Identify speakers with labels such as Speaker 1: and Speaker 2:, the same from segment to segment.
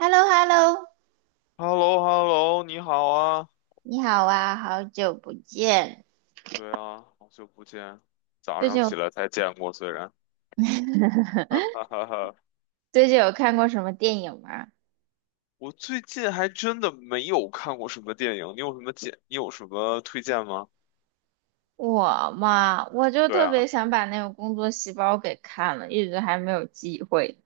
Speaker 1: h e l l o h e l l o
Speaker 2: h e l l o h e l l o 你好啊。
Speaker 1: 你好啊，好久不见。
Speaker 2: 对啊，好久不见，早
Speaker 1: 最
Speaker 2: 上
Speaker 1: 近
Speaker 2: 起
Speaker 1: 有
Speaker 2: 来才见过，虽然，哈哈哈哈。
Speaker 1: 最近有看过什么电影吗？
Speaker 2: 我最近还真的没有看过什么电影，你有什么推荐吗？
Speaker 1: 我嘛，我就
Speaker 2: 对
Speaker 1: 特别
Speaker 2: 啊，
Speaker 1: 想把那个《工作细胞》给看了，一直还没有机会。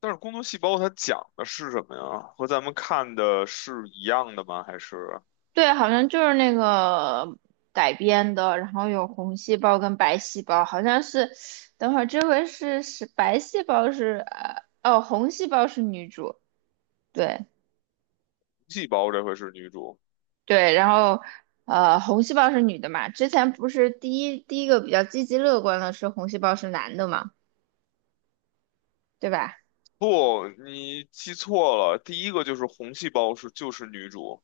Speaker 2: 但是《工作细胞》它讲的是什么呀？和咱们看的是一样的吗？还是
Speaker 1: 对，好像就是那个改编的，然后有红细胞跟白细胞，好像是。等会儿这回是白细胞是红细胞是女主，对。
Speaker 2: 细胞这回是女主？
Speaker 1: 对，然后红细胞是女的嘛？之前不是第一个比较积极乐观的是红细胞是男的嘛，对吧？
Speaker 2: 不，你记错了，第一个就是红细胞就是女主。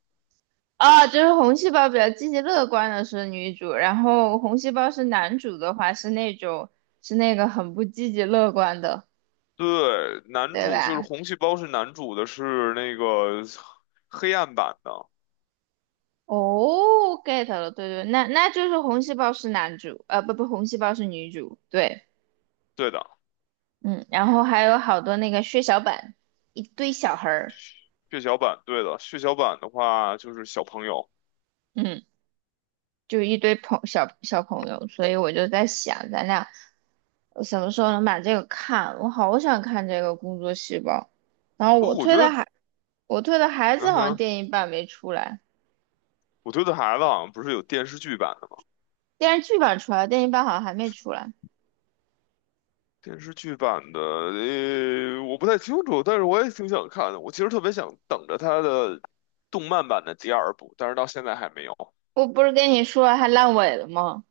Speaker 1: 啊，就是红细胞比较积极乐观的是女主，然后红细胞是男主的话是那种是那个很不积极乐观的，
Speaker 2: 对，男
Speaker 1: 对
Speaker 2: 主就是
Speaker 1: 吧？
Speaker 2: 红细胞是男主的，是那个黑暗版的。
Speaker 1: 哦，get 了，对对，那就是红细胞是男主，不不，红细胞是女主，对，
Speaker 2: 对的，
Speaker 1: 嗯，然后还有好多那个血小板，一堆小孩儿，
Speaker 2: 血小板，对的，血小板的话就是小朋友。
Speaker 1: 嗯。就一堆朋小小朋友，所以我就在想，咱俩什么时候能把这个看？我好想看这个《工作细胞》，然后
Speaker 2: 我觉得，
Speaker 1: 我推的孩子
Speaker 2: 嗯
Speaker 1: 好像
Speaker 2: 哼，
Speaker 1: 电影版没出来，
Speaker 2: 我觉得孩子好像不是有电视剧版的吗？
Speaker 1: 电视剧版出来了，电影版好像还没出来。
Speaker 2: 电视剧版的，我不太清楚，但是我也挺想看的。我其实特别想等着他的动漫版的第二部，但是到现在还没有。
Speaker 1: 我不是跟你说还烂尾了吗？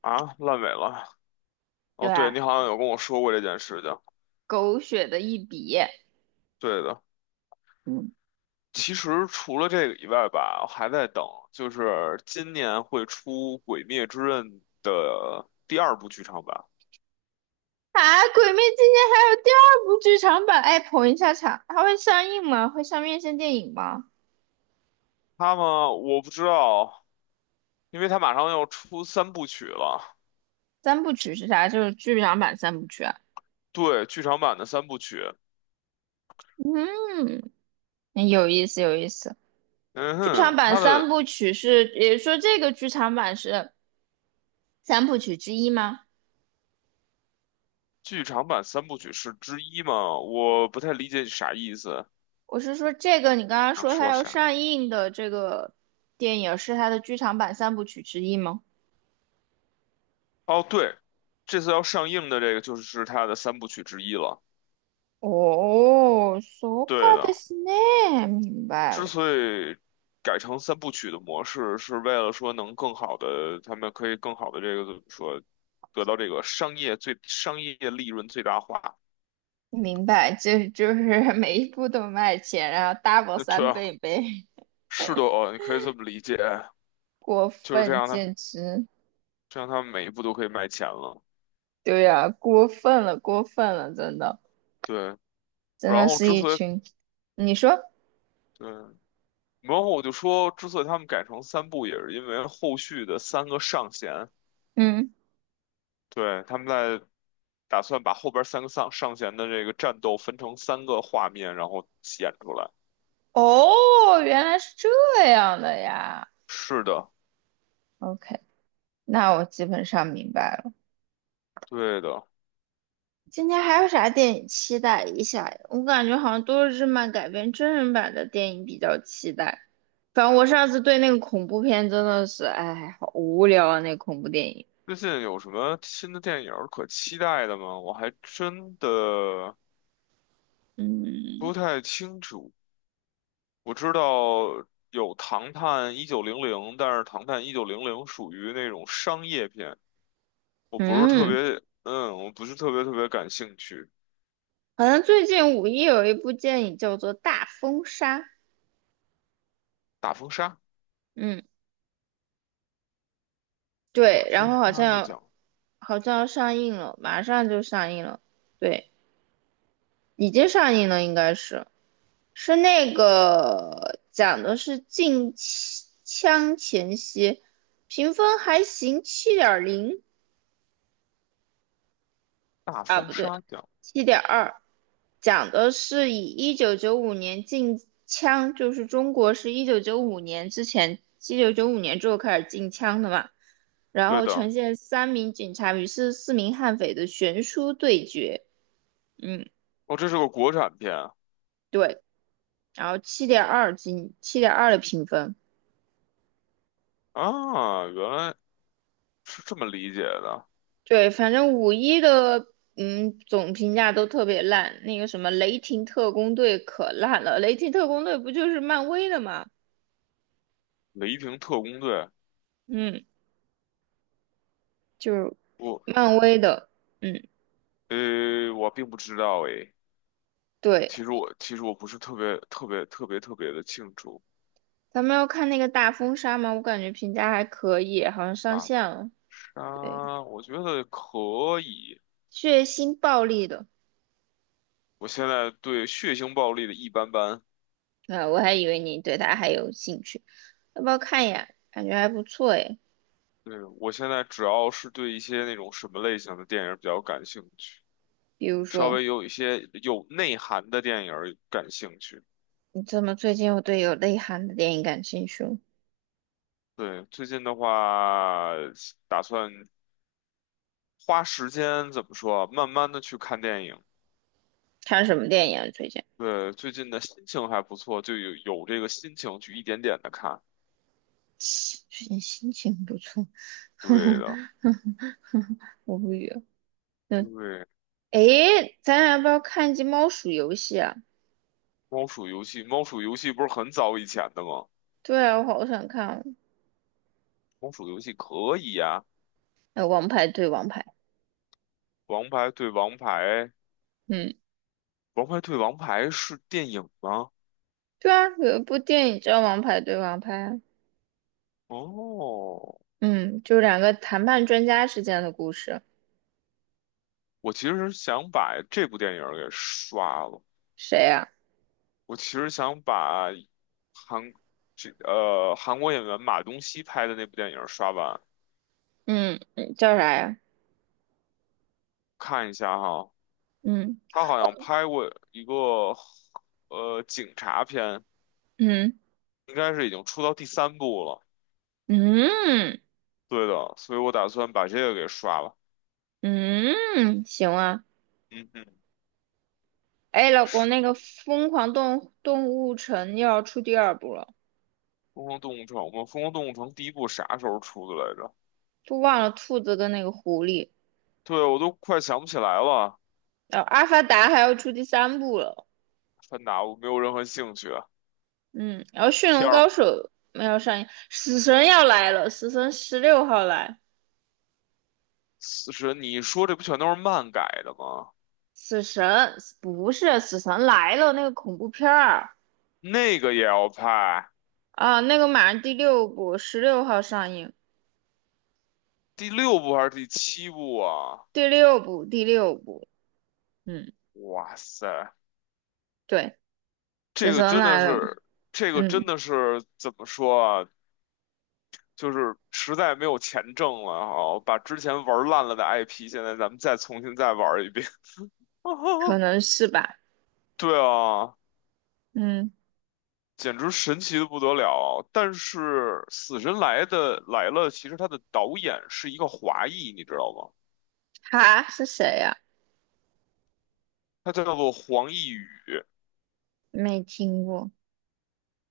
Speaker 2: 啊，烂尾了。
Speaker 1: 对
Speaker 2: 哦，对，
Speaker 1: 吧？
Speaker 2: 你好像有跟我说过这件事情，
Speaker 1: 狗血的一笔，
Speaker 2: 对的。
Speaker 1: 嗯。
Speaker 2: 其实除了这个以外吧，我还在等，就是今年会出《鬼灭之刃》的第二部剧场版。
Speaker 1: 啊，《鬼灭》今年还有第二部剧场版，哎，捧一下场，它会上映吗？会上院线电影吗？
Speaker 2: 它们我不知道，因为它马上要出三部曲了。
Speaker 1: 三部曲是啥？就是剧场版三部曲啊。
Speaker 2: 对，剧场版的三部曲。
Speaker 1: 嗯，嗯有意思，有意思。
Speaker 2: 嗯
Speaker 1: 剧场
Speaker 2: 哼，
Speaker 1: 版
Speaker 2: 它
Speaker 1: 三
Speaker 2: 的
Speaker 1: 部曲是，也就是说这个剧场版是三部曲之一吗？
Speaker 2: 剧场版三部曲是之一吗？我不太理解你啥意思，
Speaker 1: 我是说这个，你刚刚
Speaker 2: 想
Speaker 1: 说它
Speaker 2: 说
Speaker 1: 要
Speaker 2: 啥？
Speaker 1: 上映的这个电影是它的剧场版三部曲之一吗？
Speaker 2: 哦，对，这次要上映的这个就是它的三部曲之一了。
Speaker 1: 哦，そう
Speaker 2: 对
Speaker 1: かで
Speaker 2: 的。
Speaker 1: すね，明白
Speaker 2: 之
Speaker 1: 了，
Speaker 2: 所以改成三部曲的模式，是为了说能更好的，他们可以更好的这个怎么说，得到这个商业利润最大化。
Speaker 1: 明白，这就是每一部都卖钱，然后 double
Speaker 2: 那对
Speaker 1: 三
Speaker 2: 啊，
Speaker 1: 倍呗，
Speaker 2: 是的哦，你可以这么理解，
Speaker 1: 过
Speaker 2: 就是这
Speaker 1: 分，
Speaker 2: 样的，
Speaker 1: 简直，
Speaker 2: 这样他们每一步都可以卖钱了。
Speaker 1: 对呀、过分了，过分了，真的，
Speaker 2: 对。
Speaker 1: 真
Speaker 2: 然
Speaker 1: 的
Speaker 2: 后
Speaker 1: 是
Speaker 2: 之
Speaker 1: 一
Speaker 2: 所以
Speaker 1: 群，你说，
Speaker 2: 对，然后我就说，之所以他们改成三部，也是因为后续的三个上弦。
Speaker 1: 嗯。
Speaker 2: 对，他们在，打算把后边三个上弦的这个战斗分成三个画面，然后演出来。
Speaker 1: 哦，原来是这样的呀。
Speaker 2: 是的，
Speaker 1: OK，那我基本上明白了。
Speaker 2: 对的。
Speaker 1: 今天还有啥电影期待一下呀，我感觉好像都是日漫改编真人版的电影比较期待。反正我上次对那个恐怖片真的是，哎，好无聊啊，那恐怖电影。
Speaker 2: 最近有什么新的电影儿可期待的吗？我还真的
Speaker 1: 嗯
Speaker 2: 不太清楚。我知道有《唐探一九零零》，但是《唐探一九零零》属于那种商业片，
Speaker 1: 嗯，
Speaker 2: 我不是特别特别感兴趣。
Speaker 1: 好像最近五一有一部电影叫做《大风沙》。
Speaker 2: 大风沙，
Speaker 1: 嗯，
Speaker 2: 大
Speaker 1: 对，然
Speaker 2: 风
Speaker 1: 后好
Speaker 2: 沙的
Speaker 1: 像
Speaker 2: 奖，
Speaker 1: 好像要上映了，马上就上映了。对。已经上映了，应该是是那个讲的是禁枪前夕，评分还行，7.0。
Speaker 2: 大
Speaker 1: 啊，
Speaker 2: 风
Speaker 1: 不对，
Speaker 2: 沙奖，
Speaker 1: 七点二，讲的是以一九九五年禁枪，就是中国是一九九五年之前，一九九五年之后开始禁枪的嘛，然
Speaker 2: 对
Speaker 1: 后
Speaker 2: 的。
Speaker 1: 呈现三名警察与44名悍匪的悬殊对决，嗯，
Speaker 2: 哦，这是个国产片啊。
Speaker 1: 对，然后七点二的评分。
Speaker 2: 啊原来是这么理解的。
Speaker 1: 对，反正五一的嗯总评价都特别烂，那个什么雷霆特工队可烂了，雷霆特工队不就是漫威的嘛？
Speaker 2: 雷霆特工队，
Speaker 1: 嗯，就是
Speaker 2: 不？
Speaker 1: 漫威的，嗯，
Speaker 2: 我并不知道诶。
Speaker 1: 对，
Speaker 2: 其实我其实我不是特别特别特别特别的清楚。
Speaker 1: 咱们要看那个大风沙嘛，我感觉评价还可以，好像上
Speaker 2: 大
Speaker 1: 线了，对，
Speaker 2: 杀，我觉得可以。
Speaker 1: 血腥暴力的，
Speaker 2: 我现在对血腥暴力的一般般。
Speaker 1: 啊，我还以为你对它还有兴趣，要不要看一眼？感觉还不错诶，
Speaker 2: 对，我现在主要是对一些那种什么类型的电影比较感兴趣，
Speaker 1: 比如
Speaker 2: 稍
Speaker 1: 说
Speaker 2: 微有一些有内涵的电影儿感兴趣。
Speaker 1: 你怎么最近又对有内涵的电影感兴趣了？
Speaker 2: 对，最近的话，打算花时间怎么说啊慢慢的去看电影。
Speaker 1: 看什么电影啊最近？
Speaker 2: 对，最近的心情还不错，就有这个心情去一点点的看。
Speaker 1: 最近心情不错，
Speaker 2: 对的。
Speaker 1: 我无语了。嗯，
Speaker 2: 对，
Speaker 1: 诶，咱俩要不要看一集猫鼠游戏啊？
Speaker 2: 猫鼠游戏，猫鼠游戏不是很早以前的吗？
Speaker 1: 对啊，我好想看哦。
Speaker 2: 猫鼠游戏可以呀、
Speaker 1: 呃，王牌对王牌，
Speaker 2: 王牌对王牌，
Speaker 1: 嗯，
Speaker 2: 王牌对王牌是电影吗？
Speaker 1: 对啊，有一部电影叫《王牌对王牌》啊。
Speaker 2: 哦，
Speaker 1: 嗯，就是两个谈判专家之间的故事。
Speaker 2: 我其实想把这部电影给刷了。
Speaker 1: 谁呀、
Speaker 2: 我其实想把韩韩国演员马东锡拍的那部电影刷完，
Speaker 1: 嗯嗯，叫啥呀？
Speaker 2: 看一下哈。
Speaker 1: 嗯
Speaker 2: 他好像拍过一个警察片，
Speaker 1: 嗯
Speaker 2: 应该是已经出到第三部了。
Speaker 1: 嗯
Speaker 2: 对的，所以我打算把这个给刷了。
Speaker 1: 嗯，行啊。
Speaker 2: 嗯哼，
Speaker 1: 哎，老公，
Speaker 2: 是
Speaker 1: 那个《疯狂动物城》又要出第二部了，
Speaker 2: 《疯狂动物城》吗？《疯狂动物城》第一部啥时候出的来着？
Speaker 1: 都忘了兔子跟那个狐狸。
Speaker 2: 对，我都快想不起来了。
Speaker 1: 然后《阿凡达》还要出第三部了，
Speaker 2: 芬达，我没有任何兴趣。
Speaker 1: 嗯，然后《驯龙
Speaker 2: 天儿，
Speaker 1: 高手》没有上映，死神要来了，死神十六号来，
Speaker 2: 死神，你说这不全都是漫改的吗？
Speaker 1: 死神不是死神来了那个恐怖片儿
Speaker 2: 那个也要拍。
Speaker 1: 啊，那个马上第六部十六号上映，
Speaker 2: 第六部还是第七部啊？
Speaker 1: 第六部第六部，嗯，
Speaker 2: 哇塞，
Speaker 1: 对，死
Speaker 2: 这个
Speaker 1: 神
Speaker 2: 真的
Speaker 1: 来了，
Speaker 2: 是，这个真
Speaker 1: 嗯，
Speaker 2: 的是怎么说啊？就是实在没有钱挣了啊，哦把之前玩烂了的 IP，现在咱们再重新再玩一遍。
Speaker 1: 可 能是吧，
Speaker 2: 对啊，
Speaker 1: 嗯，
Speaker 2: 简直神奇的不得了。但是《死神来了》，其实它的导演是一个华裔，你知道吗？
Speaker 1: 哈是谁呀、
Speaker 2: 他叫做黄奕宇。
Speaker 1: 没听过，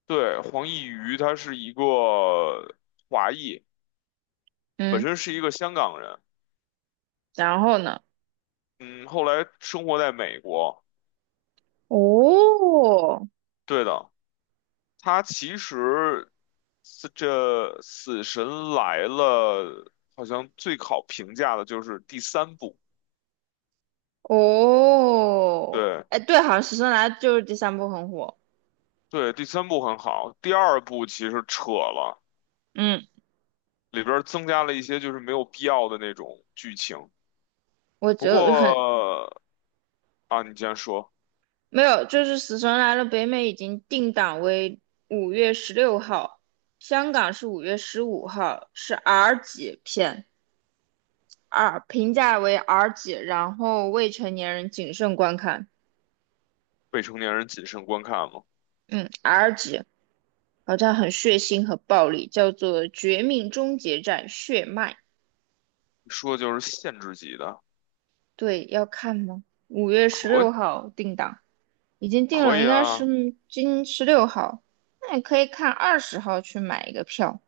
Speaker 2: 对，黄奕瑜，他是一个华裔，本
Speaker 1: 嗯，
Speaker 2: 身是一个香港人。
Speaker 1: 然后呢？
Speaker 2: 嗯，后来生活在美国。
Speaker 1: 哦，
Speaker 2: 对的，它其实是这《死神来了》好像最好评价的就是第三部。
Speaker 1: 哦，
Speaker 2: 对
Speaker 1: 哎，对，好像《死神来了》就是第三部很火。
Speaker 2: 对，第三部很好，第二部其实扯了，
Speaker 1: 嗯，
Speaker 2: 里边儿增加了一些就是没有必要的那种剧情。
Speaker 1: 我
Speaker 2: 不
Speaker 1: 就很
Speaker 2: 过啊，你既然说
Speaker 1: 没有，就是《死神来了》北美已经定档为五月十六号，香港是5月15号，是 R 级片，R 评价为 R 级，然后未成年人谨慎观看。
Speaker 2: 未成年人谨慎观看嘛，
Speaker 1: 嗯，R 级好像很血腥和暴力，叫做《绝命终结战：血脉》。
Speaker 2: 说就是限制级的，
Speaker 1: 对，要看吗？五月十
Speaker 2: 可
Speaker 1: 六
Speaker 2: 以
Speaker 1: 号定档。已经定
Speaker 2: 可
Speaker 1: 了，
Speaker 2: 以
Speaker 1: 应该
Speaker 2: 啊，
Speaker 1: 是今十六号，那你可以看20号去买一个票，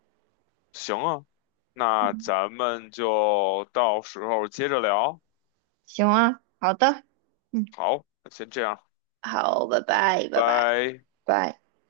Speaker 2: 行啊，那咱们就到时候接着聊，
Speaker 1: 行啊，好的，嗯，
Speaker 2: 好，那先这样。
Speaker 1: 好，拜拜，拜拜。
Speaker 2: 拜。
Speaker 1: 拜。